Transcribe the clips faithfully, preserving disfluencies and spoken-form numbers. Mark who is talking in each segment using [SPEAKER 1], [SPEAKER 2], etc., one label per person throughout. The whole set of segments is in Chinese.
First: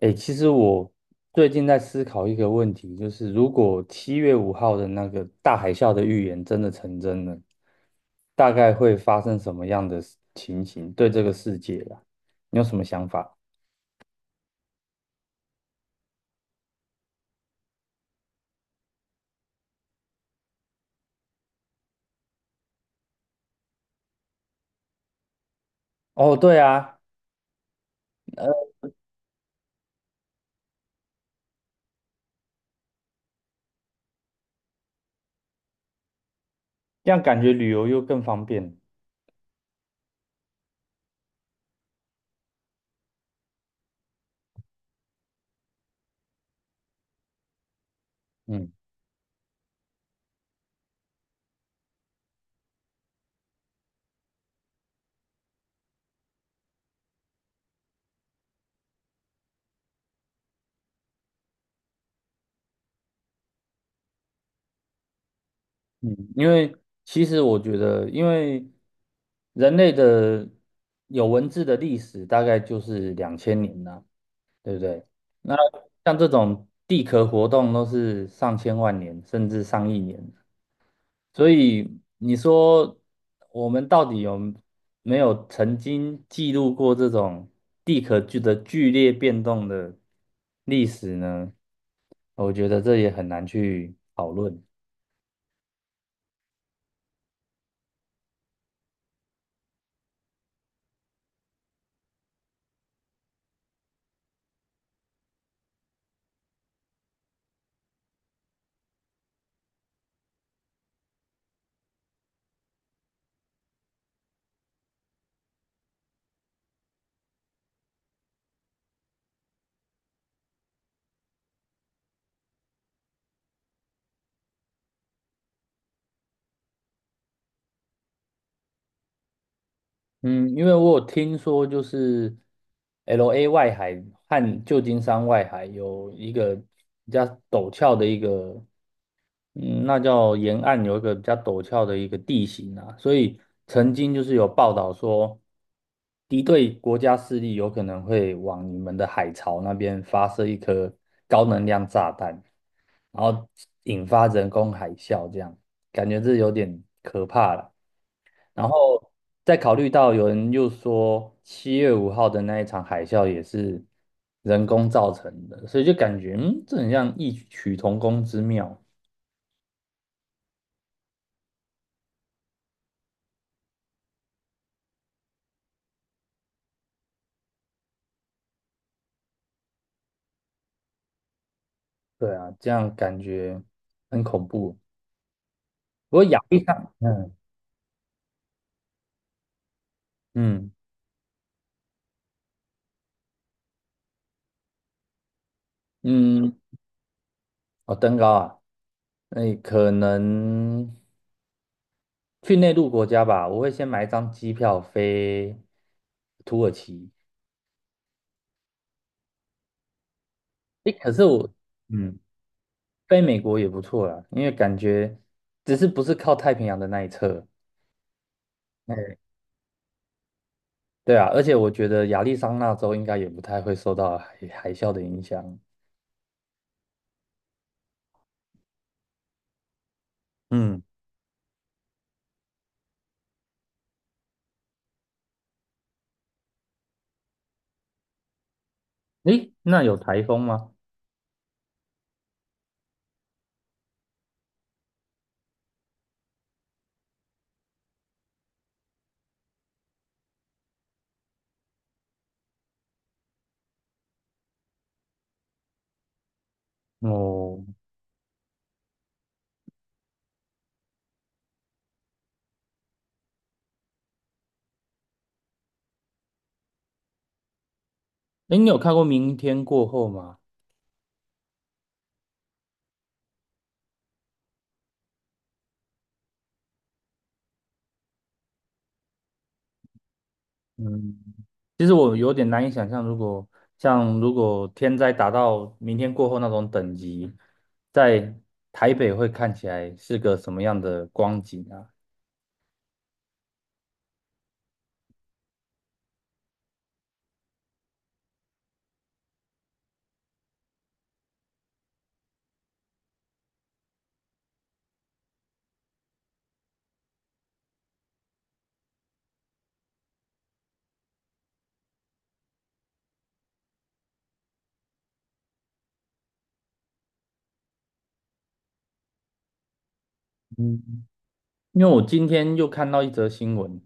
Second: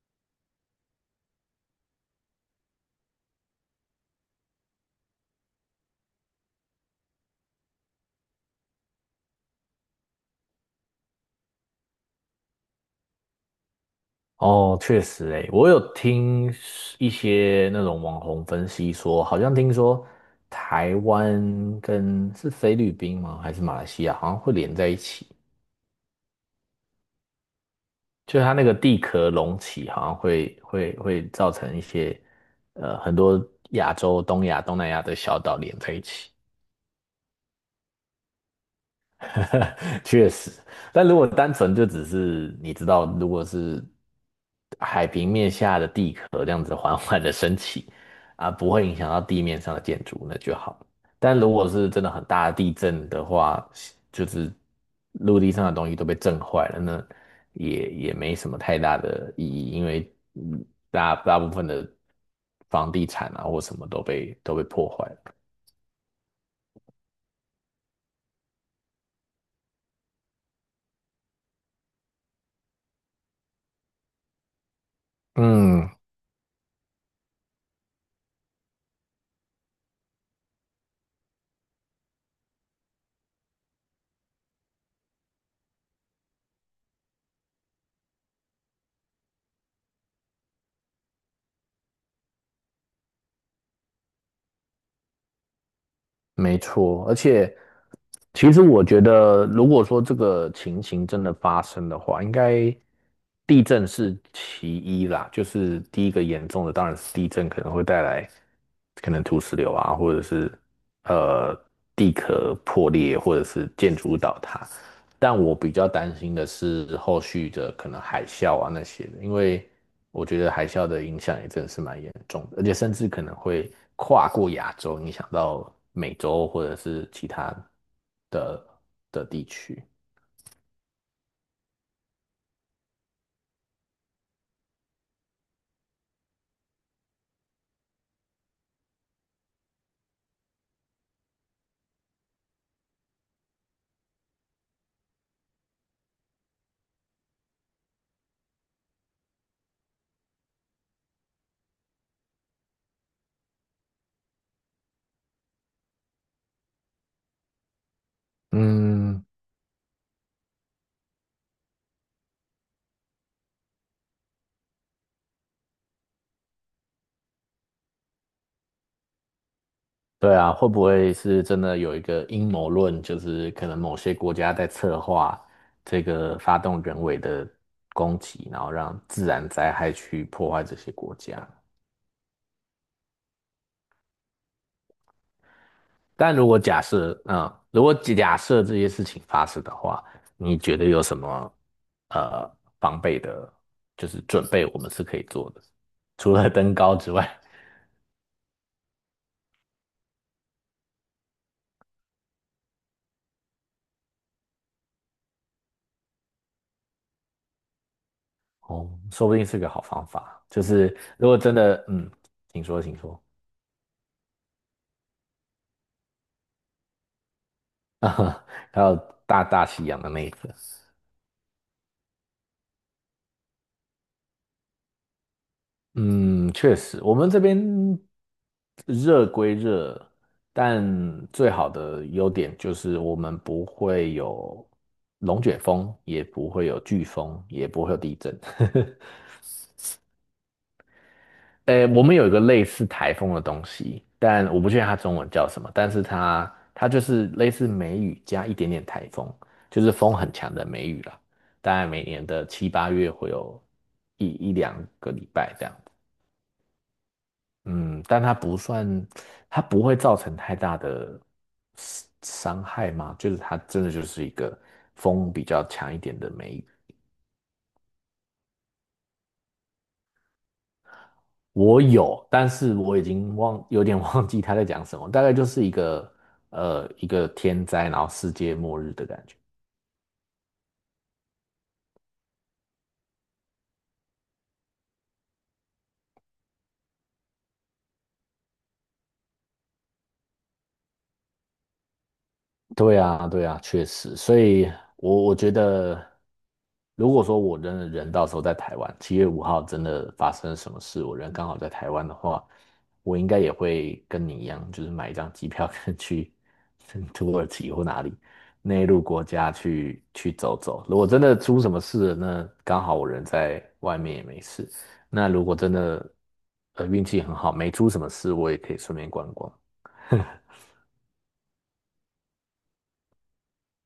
[SPEAKER 1] 诶，其实我最近在思考一个问题，就是如果七月五号的那个大海啸的预言真的成真了，大概会发生什么样的事情形？对这个世界啊，你有什么想法？
[SPEAKER 2] 哦，确实诶，我有听一些那种网红分析说，好像听说台湾跟是菲律宾吗？还是马来西亚，好像会连在一起，
[SPEAKER 1] 哦，对啊，
[SPEAKER 2] 就是它那个地壳隆起，好像会会会造成一些呃很多亚洲、东亚、东南亚的小岛连在一起。
[SPEAKER 1] 这样感觉旅游又更方便。
[SPEAKER 2] 确实，但如果单纯就只是你知道，如果是海平面下的地壳这样子缓缓的升起，啊，不
[SPEAKER 1] 嗯
[SPEAKER 2] 会影响到地面上的建筑，那就好。但如果是真的很大的地震的话，就是陆地上的东西都被震坏了，那也也没什么太大的意义，因为嗯大大部分的房地产啊或什么都被都被破坏了。
[SPEAKER 1] 嗯，因为其实我觉得，因为人类的有文字的历史大概就是两千年呐、对不对？那
[SPEAKER 2] 嗯，
[SPEAKER 1] 像这种地壳活动都是上千万年甚至上亿年，所以你说我们到底有没有曾经记录过这种地壳剧的剧烈变动的历史呢？我觉得这也很难去讨论。
[SPEAKER 2] 没错，而且其实我觉得，如果说这个情形真的发生的话，应该地震是其一啦，就是第一个严重的当然是地震可能会带来可能土石流啊，或者是呃地壳破裂，或者是建筑物倒塌。但我比较担心的是后续的可能海啸啊那些的，因为我觉得海啸的影响也真的是蛮严重的，而且甚至可能会跨过亚洲，影响到美洲或者是其他的的地区。
[SPEAKER 1] 嗯，因为我有听说，就是 L A 外海和旧金山外海有一个比较陡峭的一个嗯，那叫沿岸有一个比较陡峭的一个地形啊，所以曾经就是有报道说，敌对国家势力有可能会往你们的海槽那边发射一颗高能量炸弹，然后引发人工海啸，这样感觉这有点可怕了。然后
[SPEAKER 2] 嗯，
[SPEAKER 1] 再考虑到有人又说七月五号的那一场海啸也是人工造成的，所以就感觉嗯，这很像异曲同工之妙。
[SPEAKER 2] 对啊，会不会是真的有一个阴谋论，就是可能某些国家在策划这个发动人为的攻击，然后让自然灾害去破坏这些国家？
[SPEAKER 1] 对啊，这样感觉很恐怖。不过
[SPEAKER 2] 但
[SPEAKER 1] 亚
[SPEAKER 2] 如果
[SPEAKER 1] 历
[SPEAKER 2] 假
[SPEAKER 1] 山，
[SPEAKER 2] 设，
[SPEAKER 1] 嗯
[SPEAKER 2] 嗯，如果假设这些事情发生的话，你
[SPEAKER 1] 嗯
[SPEAKER 2] 觉得有什么呃防备的，就是准备我们是可以做的，除了
[SPEAKER 1] 嗯，
[SPEAKER 2] 登高之外，
[SPEAKER 1] 哦，登高啊，那可能去内陆国家吧。我会先买一张机票飞土耳其。
[SPEAKER 2] 哦，说不定是个好方法。就
[SPEAKER 1] 诶，
[SPEAKER 2] 是
[SPEAKER 1] 可是
[SPEAKER 2] 如果
[SPEAKER 1] 我，
[SPEAKER 2] 真的，嗯，
[SPEAKER 1] 嗯，
[SPEAKER 2] 请说，请说，
[SPEAKER 1] 飞美国也不错啦，因为感觉只是不是靠太平洋的那一侧。
[SPEAKER 2] 还有
[SPEAKER 1] 哎，
[SPEAKER 2] 大大西洋的那一个。
[SPEAKER 1] 对啊，而且我觉得亚利桑那州应该也不太会受到海海啸的影响。
[SPEAKER 2] 嗯，确实，我们这边热归热，
[SPEAKER 1] 嗯，
[SPEAKER 2] 但最好的优点就是我们不会有龙卷风，也不会有飓风，也不会有地震。
[SPEAKER 1] 诶，那有台风吗？
[SPEAKER 2] 呃，我们有一个类似台风的东西，但我不确定它中文叫什么，但是它它就是类似梅雨加一点点台风，就是风很强的梅雨啦。大概每年的七八月会有一一两个礼拜这样。
[SPEAKER 1] 哦，
[SPEAKER 2] 嗯，但它不算，它不会造成太大的伤伤害吗？就是它真的就是一个风比较强一点的梅雨。
[SPEAKER 1] 哎，你有看过《明天过后》吗？
[SPEAKER 2] 我有，但是我已经忘，有点 忘记他在讲什么，大概就是一个呃一个天灾，然后世界末日的感觉。
[SPEAKER 1] 嗯，其实我有点难以想象，如果像如果天灾达到明天过后那种等级，在台北会看起来是个什么样的光景啊？
[SPEAKER 2] 对啊，对啊，确实，所以我我觉得，如果说我真的人到时候在台湾，七月五号真的发生什么事，我人刚好在台湾的话，我应该也会跟你一样，就是买一张机票跟去 土耳其或哪里内陆国家去去走走。如果真的出什么事了，那刚好我人在外面也没事。那如果真的呃运气很好，没出什么事，我也可以顺便观光。
[SPEAKER 1] 嗯，因为我今天又看到一则新闻，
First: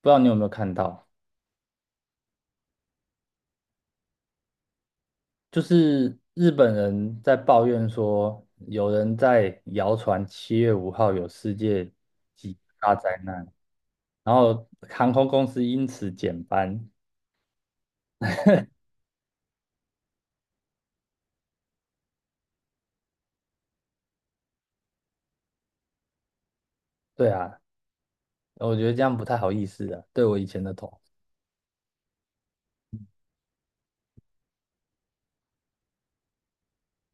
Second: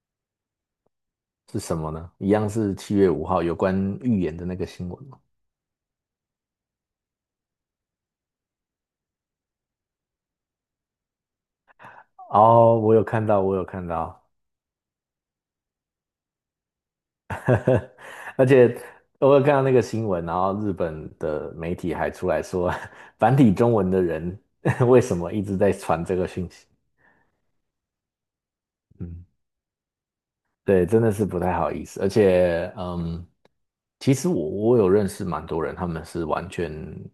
[SPEAKER 1] 不知道你有没有看到，
[SPEAKER 2] 是什么呢？一样是七月五号有关预言的那个新闻吗？
[SPEAKER 1] 就是日本人在抱怨说，有人在谣传七月五号有世界级
[SPEAKER 2] 哦，
[SPEAKER 1] 大
[SPEAKER 2] 我有
[SPEAKER 1] 灾
[SPEAKER 2] 看到，
[SPEAKER 1] 难，
[SPEAKER 2] 我有看到，
[SPEAKER 1] 然后航空公司因此减班。
[SPEAKER 2] 而且我有看到那个新闻，然后日本的媒体还出来说，繁体中文的人 为什么一直在传这个讯息？
[SPEAKER 1] 对啊，我觉得这样不
[SPEAKER 2] 嗯，
[SPEAKER 1] 太好意思啊，对我以前的
[SPEAKER 2] 对，
[SPEAKER 1] 同
[SPEAKER 2] 真
[SPEAKER 1] 事。
[SPEAKER 2] 的是不太好意思，而且，嗯，其实我我有认识蛮多人，他们是完全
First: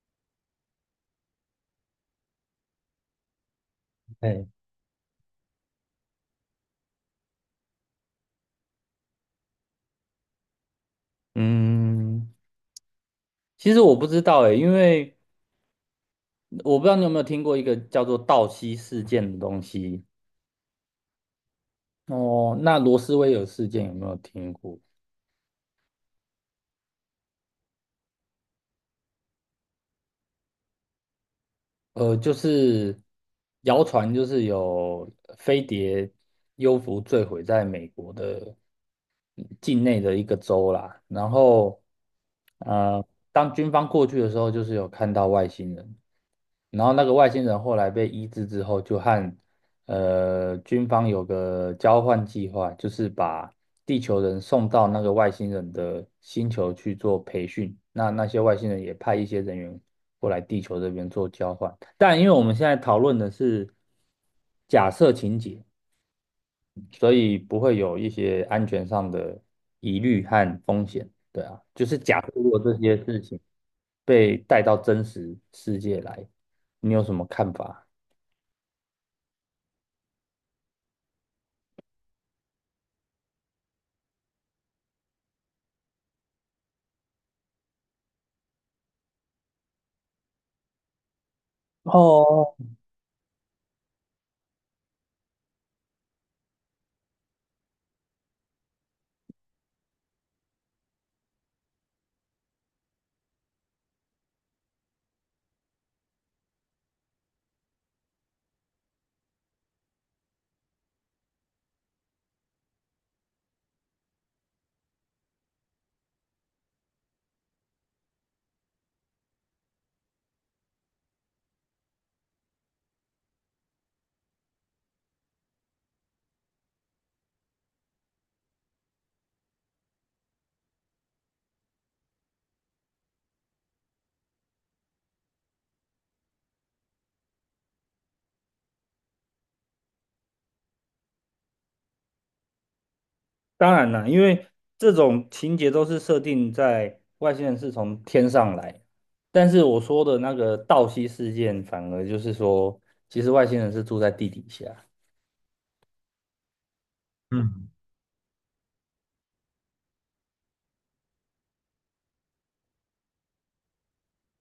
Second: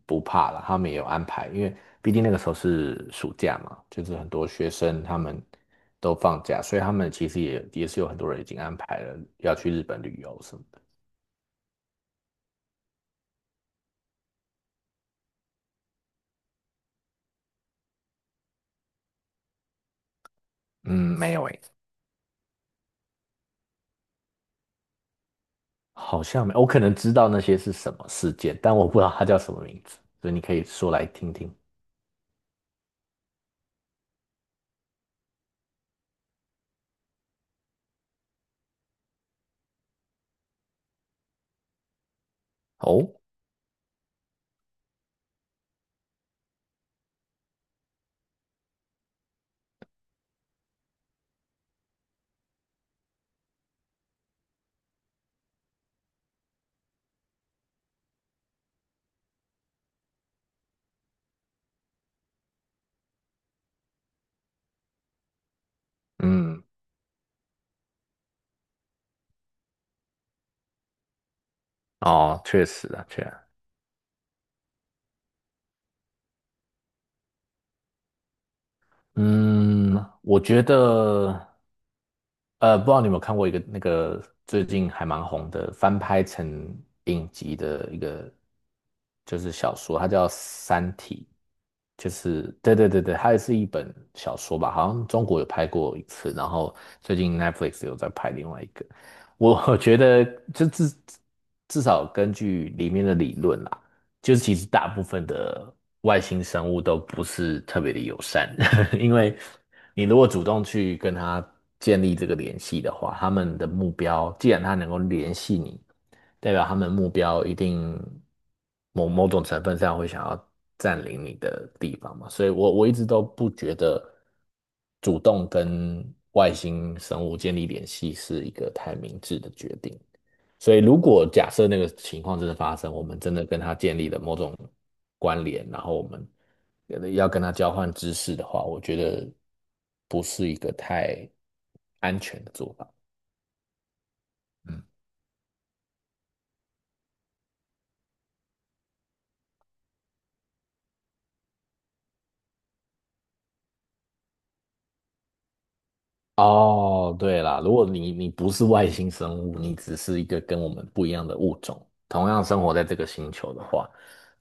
[SPEAKER 2] 不怕了，他们也有安排，因为毕竟那个时候是暑假嘛，就是很
[SPEAKER 1] 哎，
[SPEAKER 2] 多学生他们都放假，所以他们其实也也是有很多人已经安排了要去日本旅游什么的。
[SPEAKER 1] 嗯，其实我不知道哎，因为我不知道你有没有听过一个叫做道西事件的东西。
[SPEAKER 2] 嗯，没有，
[SPEAKER 1] 哦，那罗斯威尔事件有没有听过？
[SPEAKER 2] 好像没我可能知道那些是什么事件，但我不知道它叫什么名字，所以你可以说来听听。
[SPEAKER 1] 呃，就是谣传就是有飞碟幽浮坠毁在美国的境内的一个州啦，然后呃，
[SPEAKER 2] 哦，
[SPEAKER 1] 当军方过去的时候，就是有看到外星人。然后那个外星人后来被医治之后，就和呃军方有个交换计划，就是把地球人送到那个外星人的星球去做培训。那那些外星人也派一些人员过来地球这边做交换。但因为我们现在讨论的是假设情节，
[SPEAKER 2] 嗯，
[SPEAKER 1] 所以不会有一些安全上的疑虑和风险。对啊，就是假设
[SPEAKER 2] 哦，
[SPEAKER 1] 如果
[SPEAKER 2] 确
[SPEAKER 1] 这
[SPEAKER 2] 实
[SPEAKER 1] 些
[SPEAKER 2] 啊，
[SPEAKER 1] 事
[SPEAKER 2] 确
[SPEAKER 1] 情
[SPEAKER 2] 实。
[SPEAKER 1] 被带到真实世界来，你有什么看法？
[SPEAKER 2] 嗯，我觉得，呃，不知道你有没有看过一个那个最近还蛮红的翻拍成影集的一个，就是小说，它叫《三体》，就是
[SPEAKER 1] 哦，
[SPEAKER 2] 对对对对，它也是一本小说吧，好像中国有拍过一次，然后最近 Netflix 有在拍另外一个，我 我觉得就至至少根据里面的理论啦。就是其实大部分的外星生物都不是特别的友善，因为你如果主动去跟它建立这个联系的话，他们的目标，既然它能够联系你，代表他们目标一定某某种成分上会想要占领你的地方嘛，所以我我一直都不觉得主动跟外星生物建立联系是一个太明智的决定。所以，如果假设那个情况真的发生，我们真的跟他建立了某种关联，然后我们呃要跟他交换知识的话，我觉得不是一个太安全的做法。
[SPEAKER 1] 当然了，因为
[SPEAKER 2] 嗯，
[SPEAKER 1] 这种情节都是设定在外星人是从天上来，但是我说的那个道西事件，反而就是说，其实外星人是住在地底下。
[SPEAKER 2] 哦，对啦，
[SPEAKER 1] 嗯。
[SPEAKER 2] 如果你你不是外星生物，你只是一个跟我们不一样的物种，同样生活在这个星球的话，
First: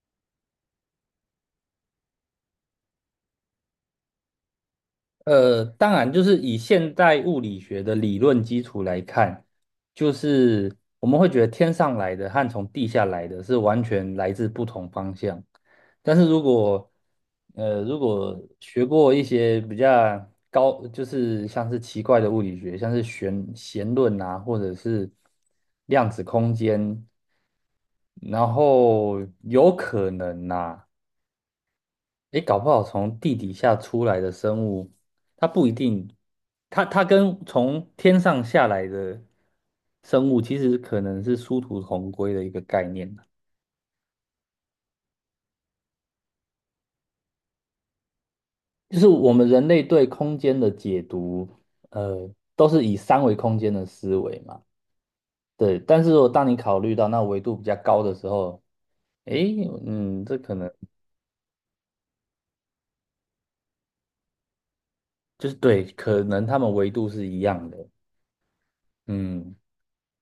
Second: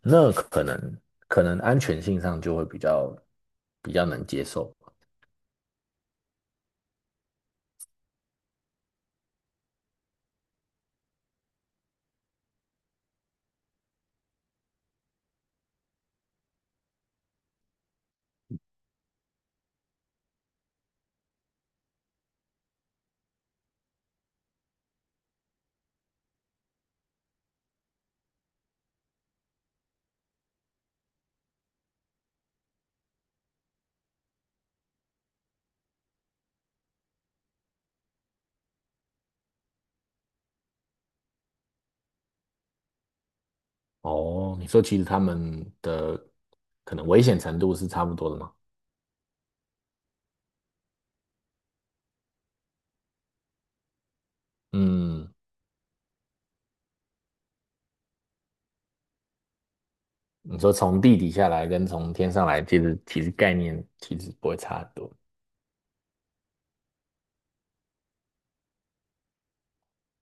[SPEAKER 2] 那可能可能安全性上就会比较比较能接受。
[SPEAKER 1] 呃，当然，就是以现代物理学的理论基础来看，就是我们会觉得天上来的和从地下来的是完全来自不同方向。但是如果呃，如果学过一些比较高，就是像是奇怪的物理学，像是弦弦论啊，或者是量子空间，然后有可能呐、诶，搞不好从地底下出来的生物，它不一定，它它跟从天上下来的生物，其实可能是殊途同归的一个概念啊
[SPEAKER 2] 哦，你说其实他们的可能危险程度是差不多的吗？
[SPEAKER 1] 就是我们人类对空间的解读，呃，都是以三维空间的思维嘛。
[SPEAKER 2] 嗯，
[SPEAKER 1] 对，但是如果当你考虑到那维度比较高的时候，诶，嗯，这可
[SPEAKER 2] 你
[SPEAKER 1] 能
[SPEAKER 2] 说从地底下来跟从天上来，其实其实概念其实不会差很多。
[SPEAKER 1] 就是对，可能他们维度是一样的，嗯。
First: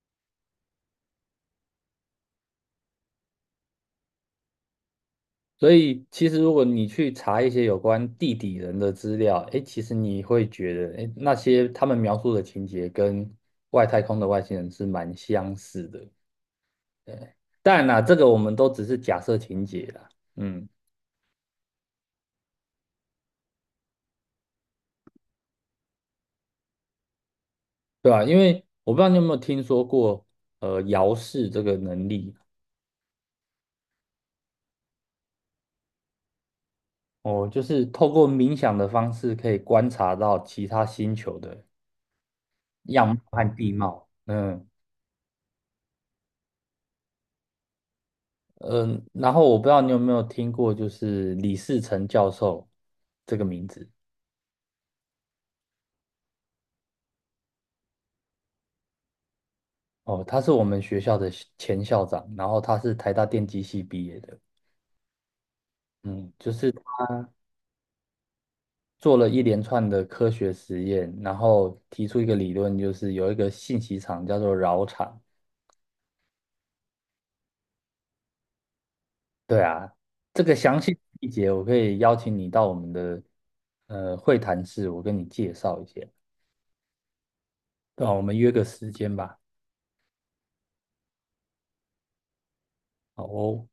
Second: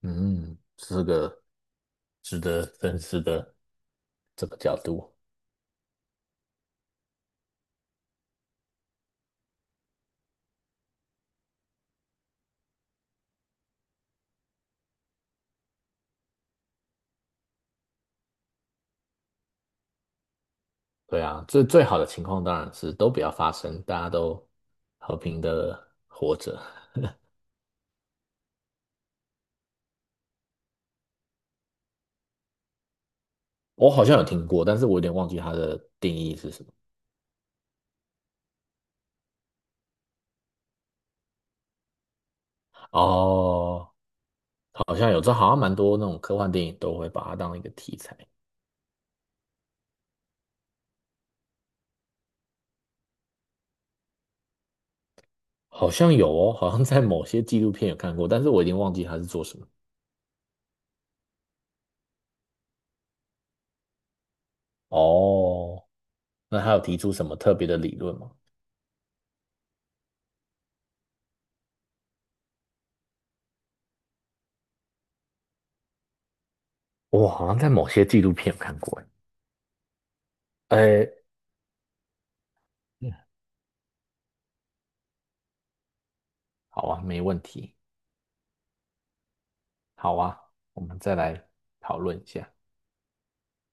[SPEAKER 2] 嗯，是个值得深思的这个角度。
[SPEAKER 1] 所以其实如果你去查一些有关地底人的资料，诶，其实你会觉得，诶，那些他们描述的情节跟外太空的外星人是蛮相似的。当然啦，这个我们都只是假设情节啦，嗯，
[SPEAKER 2] 对啊，最最好的情况当然是都不要发生，大家都和平的活着。
[SPEAKER 1] 对吧？因为我不知道你有没有听说过，呃，遥视这个能力
[SPEAKER 2] 我好像有听过，但是我有点忘记它的定义是什么。
[SPEAKER 1] 哦，就是透过冥想的方式可以观察到其他星球的样貌和地
[SPEAKER 2] 哦，
[SPEAKER 1] 貌，嗯。
[SPEAKER 2] 好像有，这好像蛮多那种科幻电影都会把它当一个题材。
[SPEAKER 1] 嗯，然后我不知道你有没有听过，就是李士成教授这个名字
[SPEAKER 2] 好像有哦，好像在某些纪录片有看过，但是我已经忘记他是做什么。
[SPEAKER 1] 哦，他是我们学校的校前校长，然后他是台大电机系毕业的，
[SPEAKER 2] 哦，
[SPEAKER 1] 嗯，就
[SPEAKER 2] 那
[SPEAKER 1] 是
[SPEAKER 2] 他有提出什
[SPEAKER 1] 他
[SPEAKER 2] 么特别的理论吗？
[SPEAKER 1] 做了一连串的科学实验，然后提出一个理论，就是有一个信息场叫做饶场，
[SPEAKER 2] 我好像在某些纪录片有看过。
[SPEAKER 1] 对啊，这个详细
[SPEAKER 2] 哎，
[SPEAKER 1] 细节我可以邀请你到我们的
[SPEAKER 2] 哎，
[SPEAKER 1] 呃会谈室，我跟你介绍一下，
[SPEAKER 2] 好啊，没问题。
[SPEAKER 1] 对啊，我们约个时间吧，
[SPEAKER 2] 好啊，我们再来讨论一下。
[SPEAKER 1] 好哦。